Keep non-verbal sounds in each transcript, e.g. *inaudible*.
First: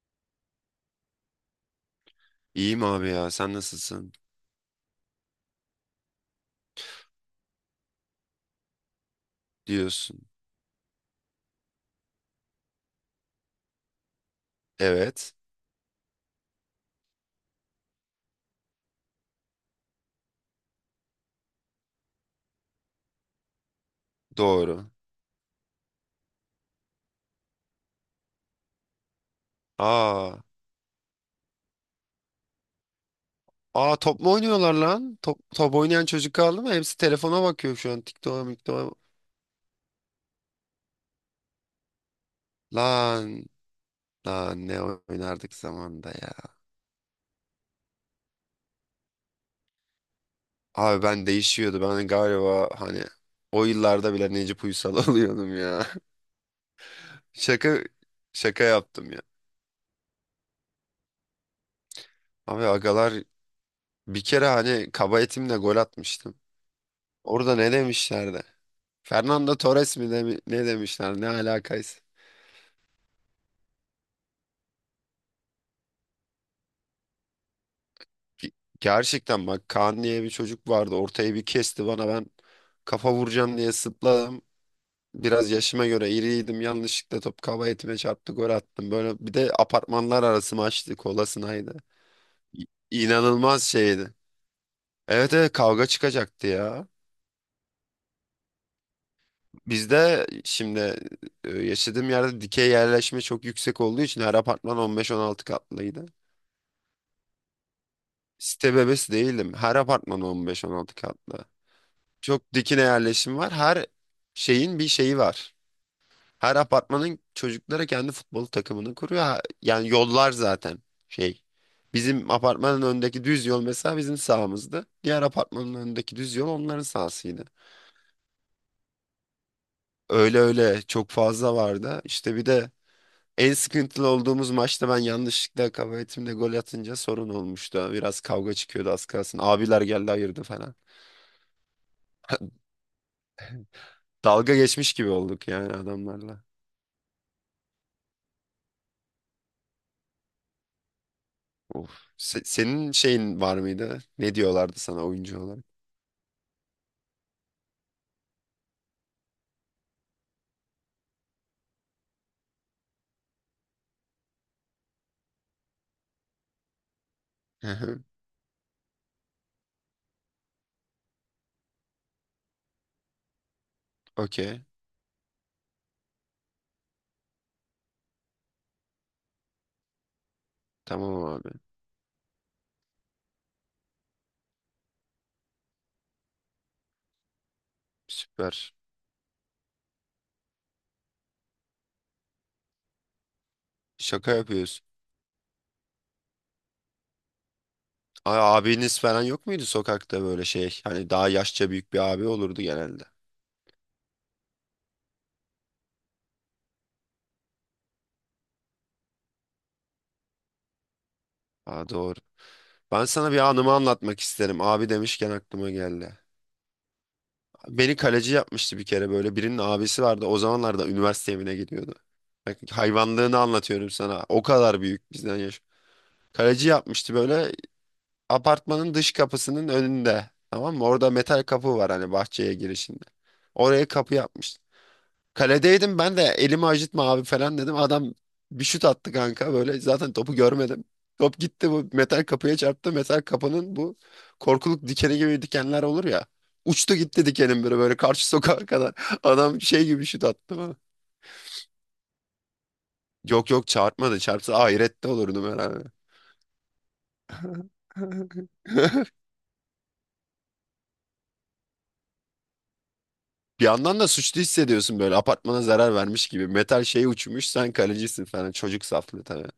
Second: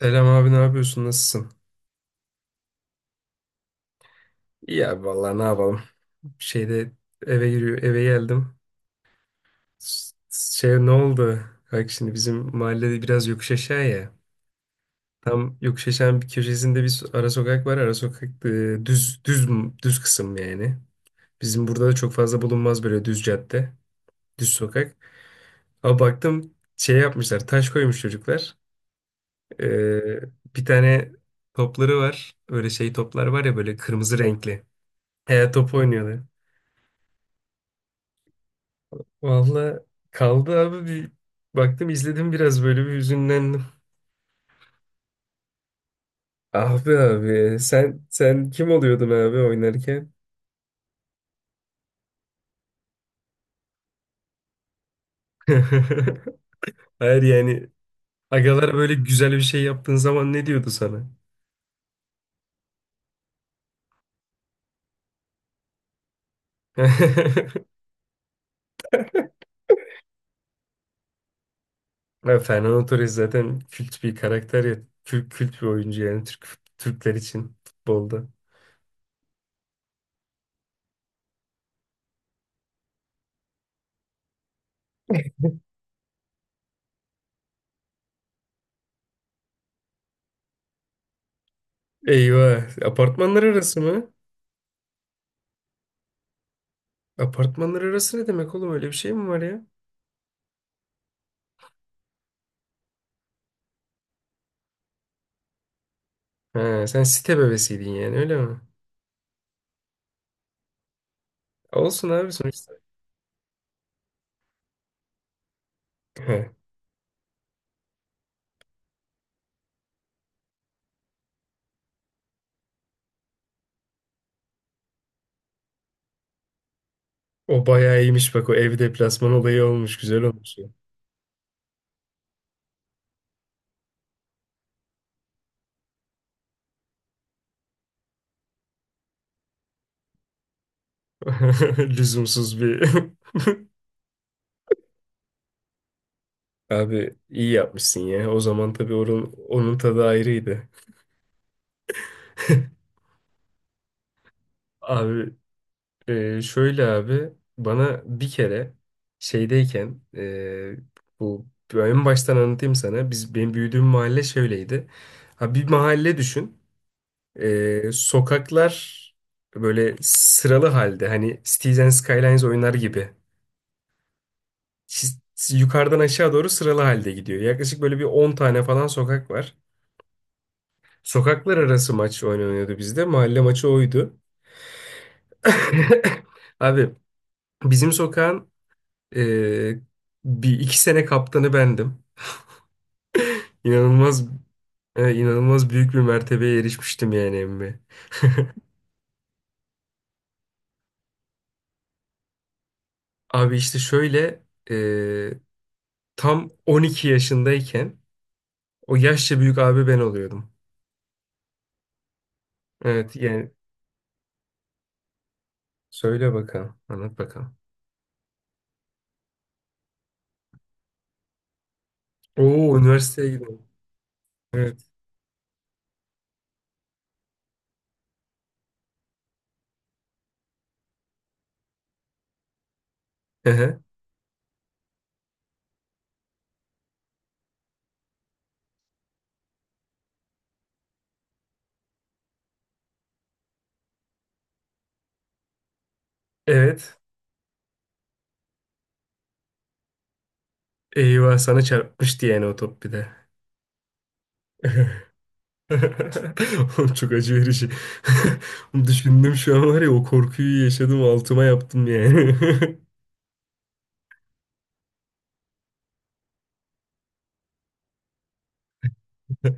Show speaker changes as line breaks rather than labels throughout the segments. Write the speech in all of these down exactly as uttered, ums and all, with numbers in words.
Selam abi ne yapıyorsun, nasılsın?
İyiyim abi ya sen nasılsın
İyi abi vallahi ne yapalım. Şeyde eve giriyor, eve geldim. S-
diyorsun.
Şey, ne oldu? Bak şimdi bizim mahallede biraz yokuş aşağı ya.
Evet,
Tam yokuş aşağının bir köşesinde bir so-, ara sokak var. Ara sokak, e, düz düz düz kısım yani. Bizim burada da çok fazla bulunmaz böyle düz cadde, düz
doğru.
sokak. Ama baktım şey yapmışlar, taş koymuş çocuklar. E,
Aa,
bir tane topları var. Öyle şey toplar var ya, böyle
aa
kırmızı
top mu
renkli.
oynuyorlar lan? Top,
He, top
top oynayan
oynuyorlar.
çocuk kaldı mı? Hepsi telefona bakıyor şu an. TikTok'a miktoğa.
Valla kaldı abi, bir baktım, izledim biraz, böyle bir
Lan
hüzünlendim.
lan ne oynardık zamanda ya.
Abi abi, sen sen kim oluyordun abi oynarken?
Abi ben değişiyordu. Ben galiba hani o yıllarda bile Necip Uysal *laughs* oluyordum ya.
*laughs* Hayır yani
Şaka şaka
agalar böyle
yaptım ya.
güzel bir şey yaptığın zaman ne diyordu sana?
Abi agalar bir kere hani kaba etimle gol atmıştım. Orada
*laughs*
ne demişlerdi? Fernando Torres mi demi- ne demişler ne alakaysa.
Ya Fernando Torres zaten kült bir karakter ya. Kült, kült bir oyuncu yani Türk Türkler için futbolda.
Ge- Gerçekten bak, Kaan diye bir çocuk vardı. Ortaya bir kesti bana, ben kafa vuracağım diye zıpladım. Biraz yaşıma göre iriydim. Yanlışlıkla top kaba etime çarptı, gol attım. Böyle bir de apartmanlar arası maçtı. Kolasınaydı. İ-
Eyvah. Apartmanlar
İnanılmaz
arası mı?
şeydi. Evet, evet, kavga çıkacaktı ya.
Apartmanlar arası ne demek oğlum? Öyle bir şey mi var ya?
Bizde şimdi e, yaşadığım yerde dikey yerleşme çok yüksek olduğu için her apartman on beş on altı katlıydı.
Ha, sen site bebesiydin yani, öyle mi?
Site bebesi değildim. Her apartman on beş on altı katlı.
Olsun abi,
Çok
sonuçta.
dikine yerleşim var. Her şeyin bir şeyi var. Her
*laughs*
apartmanın çocuklara kendi futbol takımını kuruyor. Ha- Yani yollar zaten şey. Bizim apartmanın önündeki düz yol mesela bizim sahamızdı. Diğer apartmanın önündeki düz yol onların sahasıydı.
O bayağı iyiymiş bak, o ev deplasman olayı olmuş, güzel
Öyle
olmuş ya.
öyle çok fazla vardı. İşte bir de en sıkıntılı olduğumuz maçta ben yanlışlıkla kaba etimle gol atınca sorun olmuştu. Biraz kavga çıkıyordu az kalsın. Abiler geldi, ayırdı falan.
*laughs* Lüzumsuz bir.
Dalga geçmiş gibi olduk yani adamlarla.
*laughs* Abi iyi yapmışsın ya. O zaman tabii onun, onun tadı ayrıydı.
Of. Se- senin şeyin var mıydı? Ne diyorlardı sana
Abi,
oyuncu olarak?
e, şöyle abi, bana bir kere şeydeyken, e, bu, en baştan anlatayım sana. Biz, benim büyüdüğüm mahalle şöyleydi. Ha, bir mahalle düşün.
Hı
E,
hı.
sokaklar böyle sıralı halde, hani Cities and Skylines oynar gibi.
Okey.
Çiz- yukarıdan aşağı doğru sıralı halde gidiyor. Yaklaşık böyle bir on tane falan sokak var.
Tamam abi.
Sokaklar arası maç oynanıyordu bizde. Mahalle maçı oydu. *laughs* Abi bizim sokağın
Süper.
e, bir iki sene kaptanı bendim. İnanılmaz,
Şaka yapıyorsun.
e, inanılmaz büyük bir mertebeye erişmiştim yani emmi.
Ay, abiniz falan yok muydu sokakta böyle şey? Hani daha yaşça büyük bir abi olurdu genelde.
Abi işte şöyle, e, tam on iki yaşındayken o yaşça büyük abi ben oluyordum.
Aa, doğru. Ben
Evet
sana bir
yani
anımı anlatmak isterim. Abi demişken aklıma geldi.
söyle bakalım, anlat bakalım.
Beni kaleci yapmıştı bir kere böyle. Birinin abisi vardı. O zamanlarda üniversite evine gidiyordu. Bak,
Oo, üniversiteye
hayvanlığını
gidiyorum.
anlatıyorum sana. O kadar büyük bizden yaş. Kaleci yapmıştı böyle. Apartmanın dış kapısının önünde. Tamam mı? Orada metal kapı var hani, bahçeye girişinde.
Hı hı.
Oraya kapı yapmış. Kaledeydim, ben de elimi acıtma abi falan dedim. Adam bir şut attı kanka, böyle zaten topu görmedim. Top gitti, bu metal kapıya çarptı. Metal kapının bu korkuluk dikeni gibi dikenler olur ya.
Evet.
Uçtu gitti dikenin, böyle böyle karşı sokağa kadar. *laughs* Adam şey gibi şut attı bana.
Eyvah, sana çarpmıştı yani o top bir de.
Yok, yok, çarpmadı. Çarpsa ahirette olurdum herhalde.
*laughs* Oğlum çok acı verici. *laughs*
*laughs*
Düşündüm şu an, var ya o korkuyu yaşadım, altıma yaptım yani. *laughs*
Bir yandan da suçlu hissediyorsun, böyle apartmana zarar vermiş gibi. Metal şey uçmuş, sen kalecisin falan. Çocuk saflığı tabii.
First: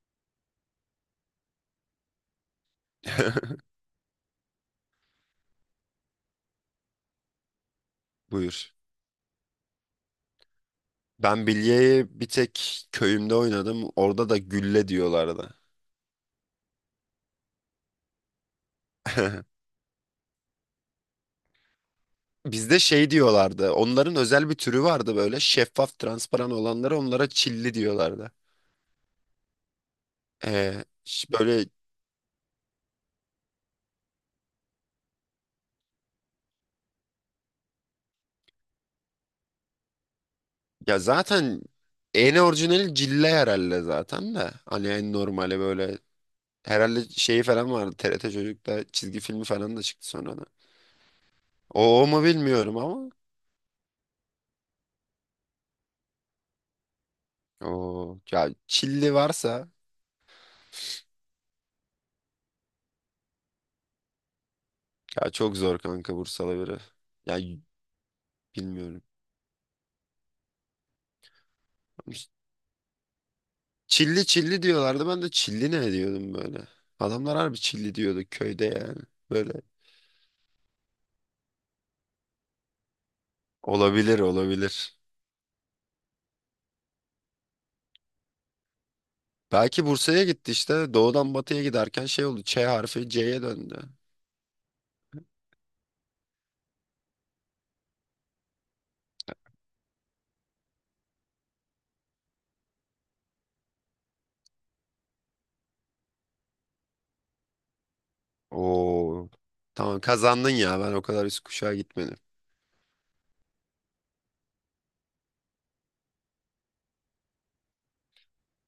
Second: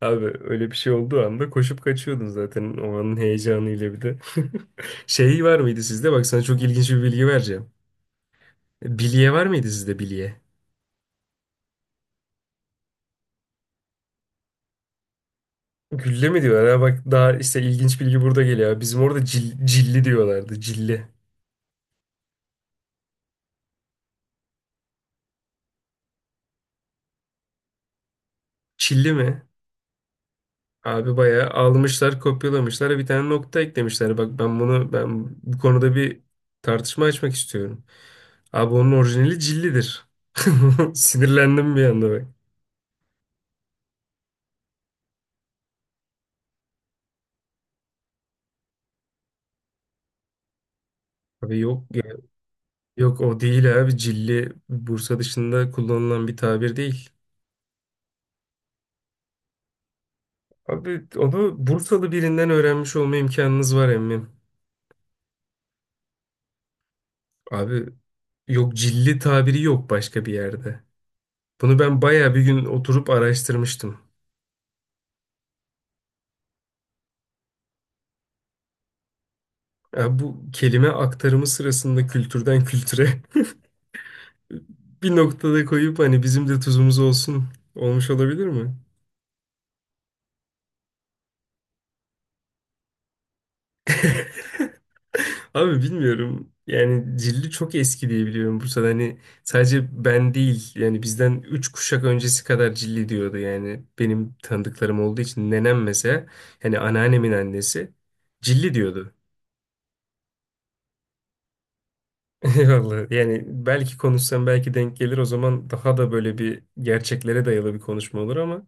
Abi öyle bir şey olduğu anda koşup kaçıyordun zaten, o anın
*laughs*
heyecanıyla bir de. *laughs* Şey, var mıydı sizde? Bak, sana çok ilginç bir bilgi vereceğim.
Buyur.
Bilye var mıydı sizde, bilye?
Ben bilyeyi bir tek köyümde oynadım. Orada da gülle diyorlardı.
Gülle mi diyorlar, ha? Bak, daha işte ilginç bilgi burada geliyor. Bizim orada
*laughs*
cil- cilli diyorlardı. Cilli.
Bizde şey diyorlardı. Onların özel bir türü vardı böyle. Şeffaf, transparan olanlara, onlara çilli diyorlardı.
Çilli mi?
Ee,
Abi
ş-
bayağı
böyle
almışlar, kopyalamışlar ve bir tane nokta eklemişler. Bak ben bunu, ben bu konuda bir tartışma açmak istiyorum. Abi onun orijinali cillidir. *laughs*
ya zaten
Sinirlendim bir anda bak.
en orijinali cille herhalde zaten de. Hani en normali böyle. Herhalde şeyi falan vardı. T R T Çocuk'ta çizgi filmi falan da çıktı sonra.
Abi yok ya.
O, o mu bilmiyorum ama.
Yok, o değil abi. Cilli Bursa dışında kullanılan bir tabir değil.
O ya, çilli varsa
Abi onu Bursalı birinden öğrenmiş olma imkanınız var emmim.
ya çok zor kanka Bursalı biri. Ya y-
Abi, yok,
bilmiyorum.
cilli tabiri yok başka bir yerde. Bunu ben bayağı bir gün oturup araştırmıştım.
Çilli çilli diyorlardı. Ben de çilli ne diyordum böyle. Adamlar harbi çilli diyordu köyde yani. Böyle
Ya bu kelime aktarımı sırasında kültürden kültüre
olabilir, olabilir.
*laughs* bir noktada koyup hani bizim de tuzumuz olsun olmuş olabilir mi?
Belki Bursa'ya gitti işte. Doğudan batıya giderken şey oldu. Ç harfi C'ye döndü.
*laughs* Abi bilmiyorum. Yani Cilli çok eski diye biliyorum Bursa'da. Hani sadece ben değil yani, bizden üç kuşak öncesi kadar Cilli diyordu yani. Benim tanıdıklarım olduğu için nenem mesela, hani anneannemin annesi Cilli diyordu.
Oo. Tamam, kazandın ya. Ben o kadar üst kuşağa gitmedim.
*laughs* Vallahi yani belki konuşsam belki denk gelir, o zaman daha da böyle bir gerçeklere dayalı bir konuşma olur ama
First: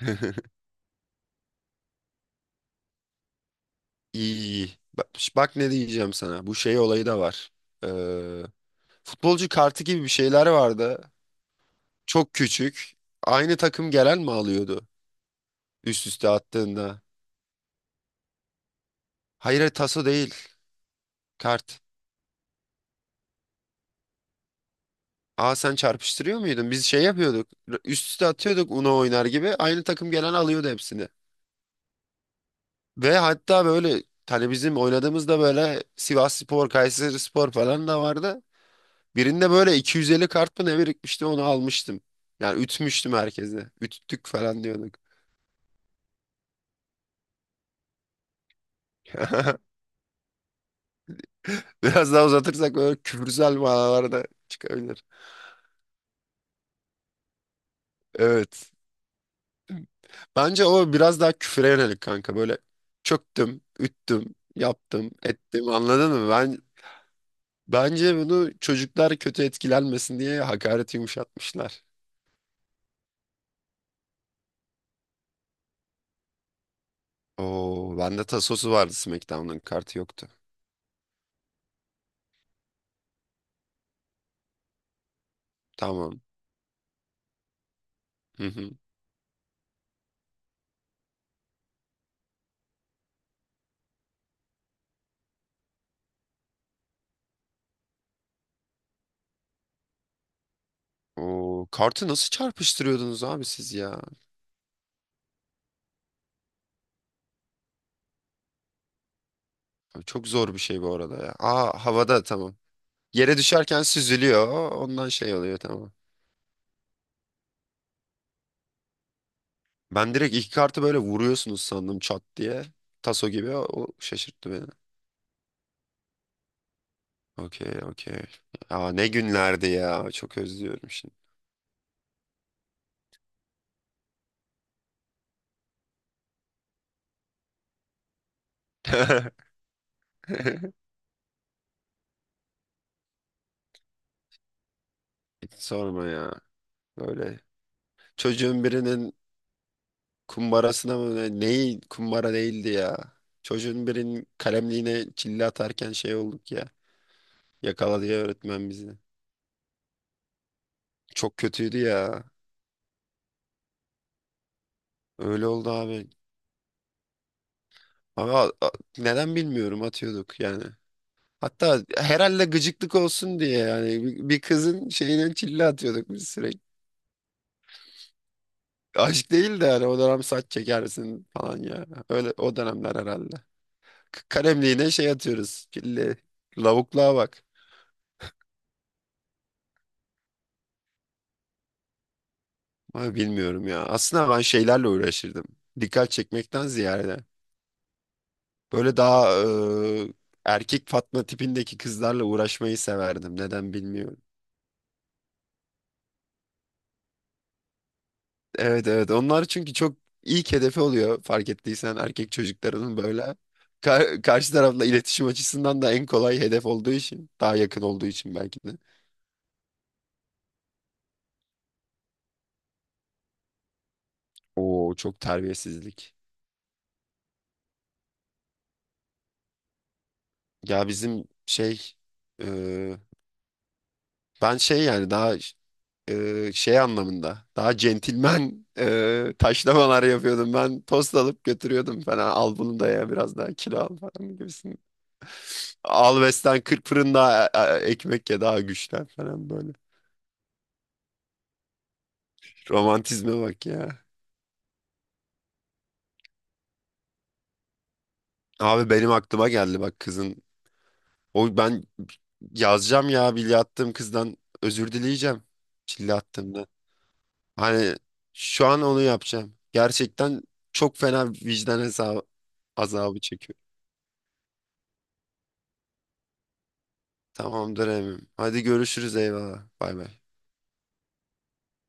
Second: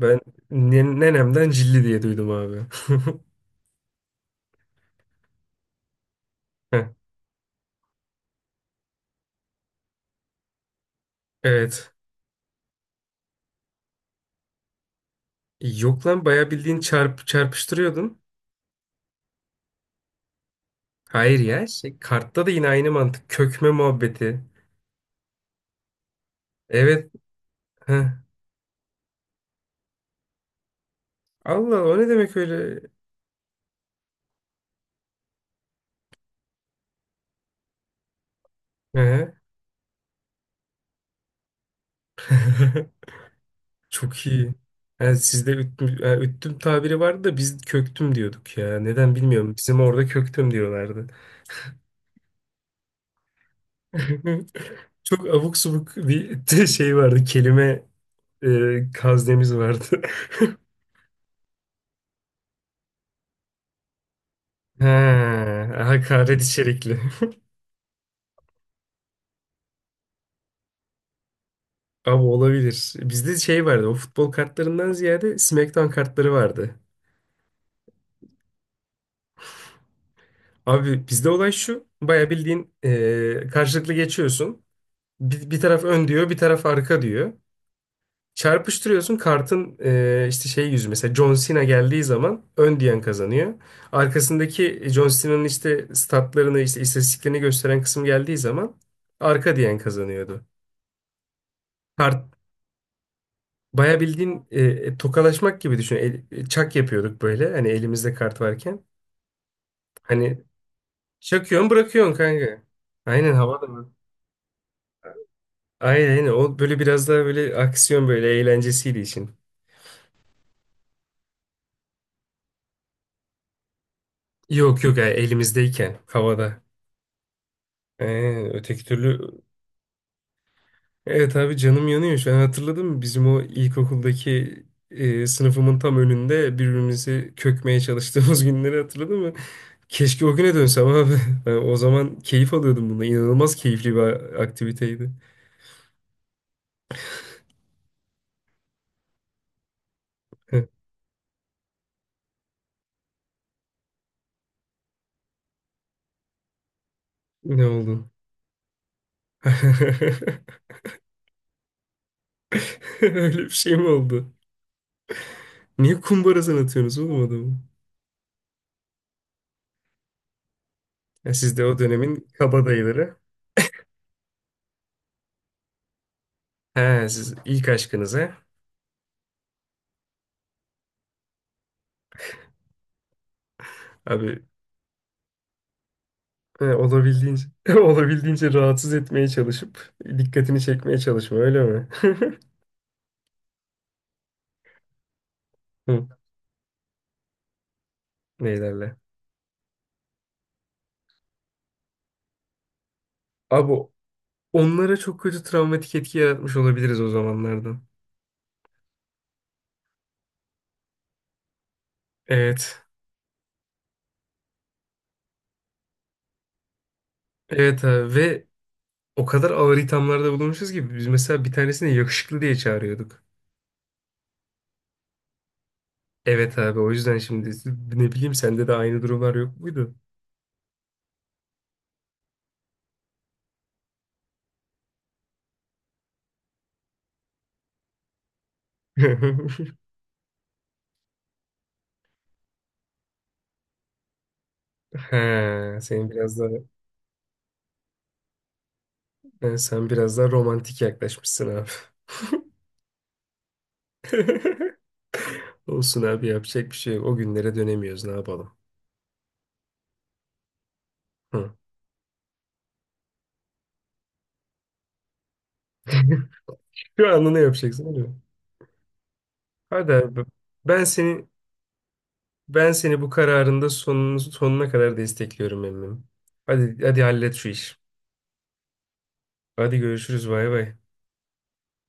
ben ne- nenemden cilli diye duydum abi. *laughs*
İyi, iyi. Bak, bak ne diyeceğim sana. Bu şey
Heh.
olayı da var. Ee, Futbolcu kartı gibi bir şeyler vardı.
Evet.
Çok küçük. Aynı takım gelen mi alıyordu
Yok
üst
lan,
üste
bayağı bildiğin
attığında?
çarp çarpıştırıyordun.
Hayır, hayır, taso değil.
Hayır ya
Kart.
şey, kartta da yine aynı mantık. Kökme muhabbeti.
Aa, sen çarpıştırıyor muydun? Biz şey
Evet.
yapıyorduk.
Heh.
Üst üste atıyorduk, Uno oynar gibi. Aynı takım gelen alıyordu hepsini.
Allah, o ne demek öyle?
Ve hatta böyle hani bizim oynadığımızda böyle Sivasspor, Kayserispor falan da vardı.
He.
Birinde böyle iki yüz elli kart mı ne birikmişti, onu almıştım. Yani
*laughs*
ütmüştüm herkese.
Çok
Üttük
iyi.
falan diyorduk.
Yani sizde üttüm, yani üttüm tabiri vardı da biz köktüm diyorduk ya. Neden bilmiyorum.
*laughs*
Bizim orada köktüm diyorlardı.
Biraz daha uzatırsak böyle küfürsel manalar da
*laughs*
çıkabilir.
Çok abuk subuk bir *laughs* şey vardı. Kelime,
Evet.
e, kaznemiz vardı.
Bence
*laughs*
o biraz daha küfüre yönelik kanka. Böyle çöktüm, üttüm,
He,
yaptım, ettim, anladın mı?
hakaret
Ben
içerikli.
Bence bunu çocuklar kötü etkilenmesin diye hakareti yumuşatmışlar.
*laughs* Abi olabilir. Bizde şey vardı. O futbol kartlarından ziyade SmackDown kartları vardı.
Oo, bende tasosu vardı, SmackDown'un kartı yoktu.
Abi bizde olay şu. Baya bildiğin, eee, karşılıklı geçiyorsun. Bir, bir taraf ön
Tamam.
diyor, bir taraf arka diyor.
Hı hı.
Çarpıştırıyorsun. Kartın, eee, işte şey yüzü. Mesela John Cena geldiği zaman ön diyen kazanıyor. Arkasındaki John Cena'nın işte statlarını, işte istatistiklerini gösteren kısım geldiği zaman arka diyen kazanıyordu.
Oo, kartı nasıl çarpıştırıyordunuz abi siz
Baya
ya?
bildiğin, e, e, tokalaşmak gibi düşün. El- e, çak yapıyorduk böyle. Hani elimizde kart varken.
Abi, çok
Hani
zor bir şey bu arada ya.
çakıyorsun,
Aa,
bırakıyorsun
havada tamam.
kanka. Aynen,
Yere
havada
düşerken
mı?
süzülüyor. Ondan şey oluyor, tamam.
Aynen aynen. O böyle biraz daha böyle aksiyon, böyle eğlencesiydi için.
Ben direkt iki kartı böyle vuruyorsunuz sandım, çat diye. Taso gibi, o şaşırttı beni.
Yok yok, yani elimizdeyken havada.
Okey, okey.
Ee, öteki
Ya ne
türlü.
günlerdi ya. Çok özlüyorum şimdi.
Evet abi canım yanıyor şu an, hatırladım. Bizim o ilkokuldaki, e, sınıfımın tam önünde birbirimizi kökmeye çalıştığımız *laughs* günleri hatırladın mı?
*laughs*
Keşke o güne dönsem abi. *laughs* Ben o zaman keyif alıyordum bunda, İnanılmaz keyifli bir aktiviteydi.
Hiç sorma ya. Böyle çocuğun birinin
*laughs*
kumbarasına mı ne- neyi, kumbara değildi ya. Çocuğun birinin kalemliğine çille atarken şey olduk ya.
Ne
Yakaladı
oldu?
ya öğretmen bizi.
*laughs*
Çok kötüydü ya.
Öyle bir şey mi oldu?
Öyle oldu
Niye
abi.
kumbarasını atıyorsunuz oğlum adamı?
Ama a- neden bilmiyorum, atıyorduk yani.
Ya siz de o
Hatta
dönemin
herhalde gıcıklık
kabadayıları.
olsun diye yani bir bir kızın şeyine çille atıyorduk biz sürekli.
He, siz ilk aşkınıza.
Aşk değil de hani o dönem saç çekersin falan ya. Öyle o dönemler herhalde. K-
Abi
Kalemliğine şey atıyoruz. Çille.
he,
Lavukluğa bak.
olabildiğince *laughs* olabildiğince rahatsız etmeye çalışıp dikkatini çekmeye çalışma, öyle mi? *laughs*
Ama bilmiyorum ya. Aslında ben şeylerle uğraşırdım.
Hı.
Dikkat çekmekten ziyade.
Ne derler?
Böyle daha e, erkek Fatma tipindeki kızlarla uğraşmayı severdim.
Abi
Neden bilmiyorum.
onlara çok kötü travmatik etki yaratmış olabiliriz o zamanlardan.
Evet, evet, onlar çünkü çok ilk hedefi oluyor fark ettiysen, erkek
Evet.
çocuklarının böyle. Ka- karşı tarafla iletişim açısından da en kolay hedef olduğu için, daha yakın
Evet
olduğu
abi,
için
ve
belki de.
o kadar ağır ithamlarda bulunmuşuz ki biz, mesela bir tanesini yakışıklı diye çağırıyorduk.
Oo, çok terbiyesizlik.
Evet abi, o yüzden şimdi, ne bileyim, sende de aynı durumlar yok muydu?
Ya bizim şey e, ben şey yani daha e, şey anlamında daha centilmen e,
*laughs*
taşlamalar yapıyordum. Ben tost alıp götürüyordum falan, al bunu da ya, biraz daha kilo al falan gibisin.
He, sen
Al
biraz daha
besten kırk fırında e, e, ekmek ye daha güçlen falan.
he, sen biraz daha romantik yaklaşmışsın abi.
Romantizme bak ya.
*laughs* Olsun abi, yapacak bir şey yok. O günlere dönemiyoruz, ne yapalım.
Abi benim aklıma geldi bak kızın.
Hı.
O ben yazacağım ya, bilye attığım kızdan özür dileyeceğim. Çille
*laughs*
attığımda.
Şu anda ne yapacaksın,
Hani
değil mi?
şu an onu yapacağım.
Hadi abi,
Gerçekten
ben
çok
seni
fena vicdan hesabı,
ben seni bu
azabı çekiyor.
kararında sonunu, sonuna kadar destekliyorum emmim. Hadi hadi, hallet şu işi.
Tamamdır Emim. Hadi görüşürüz, eyvallah.
Hadi
Bay bay.
görüşürüz, bay bay.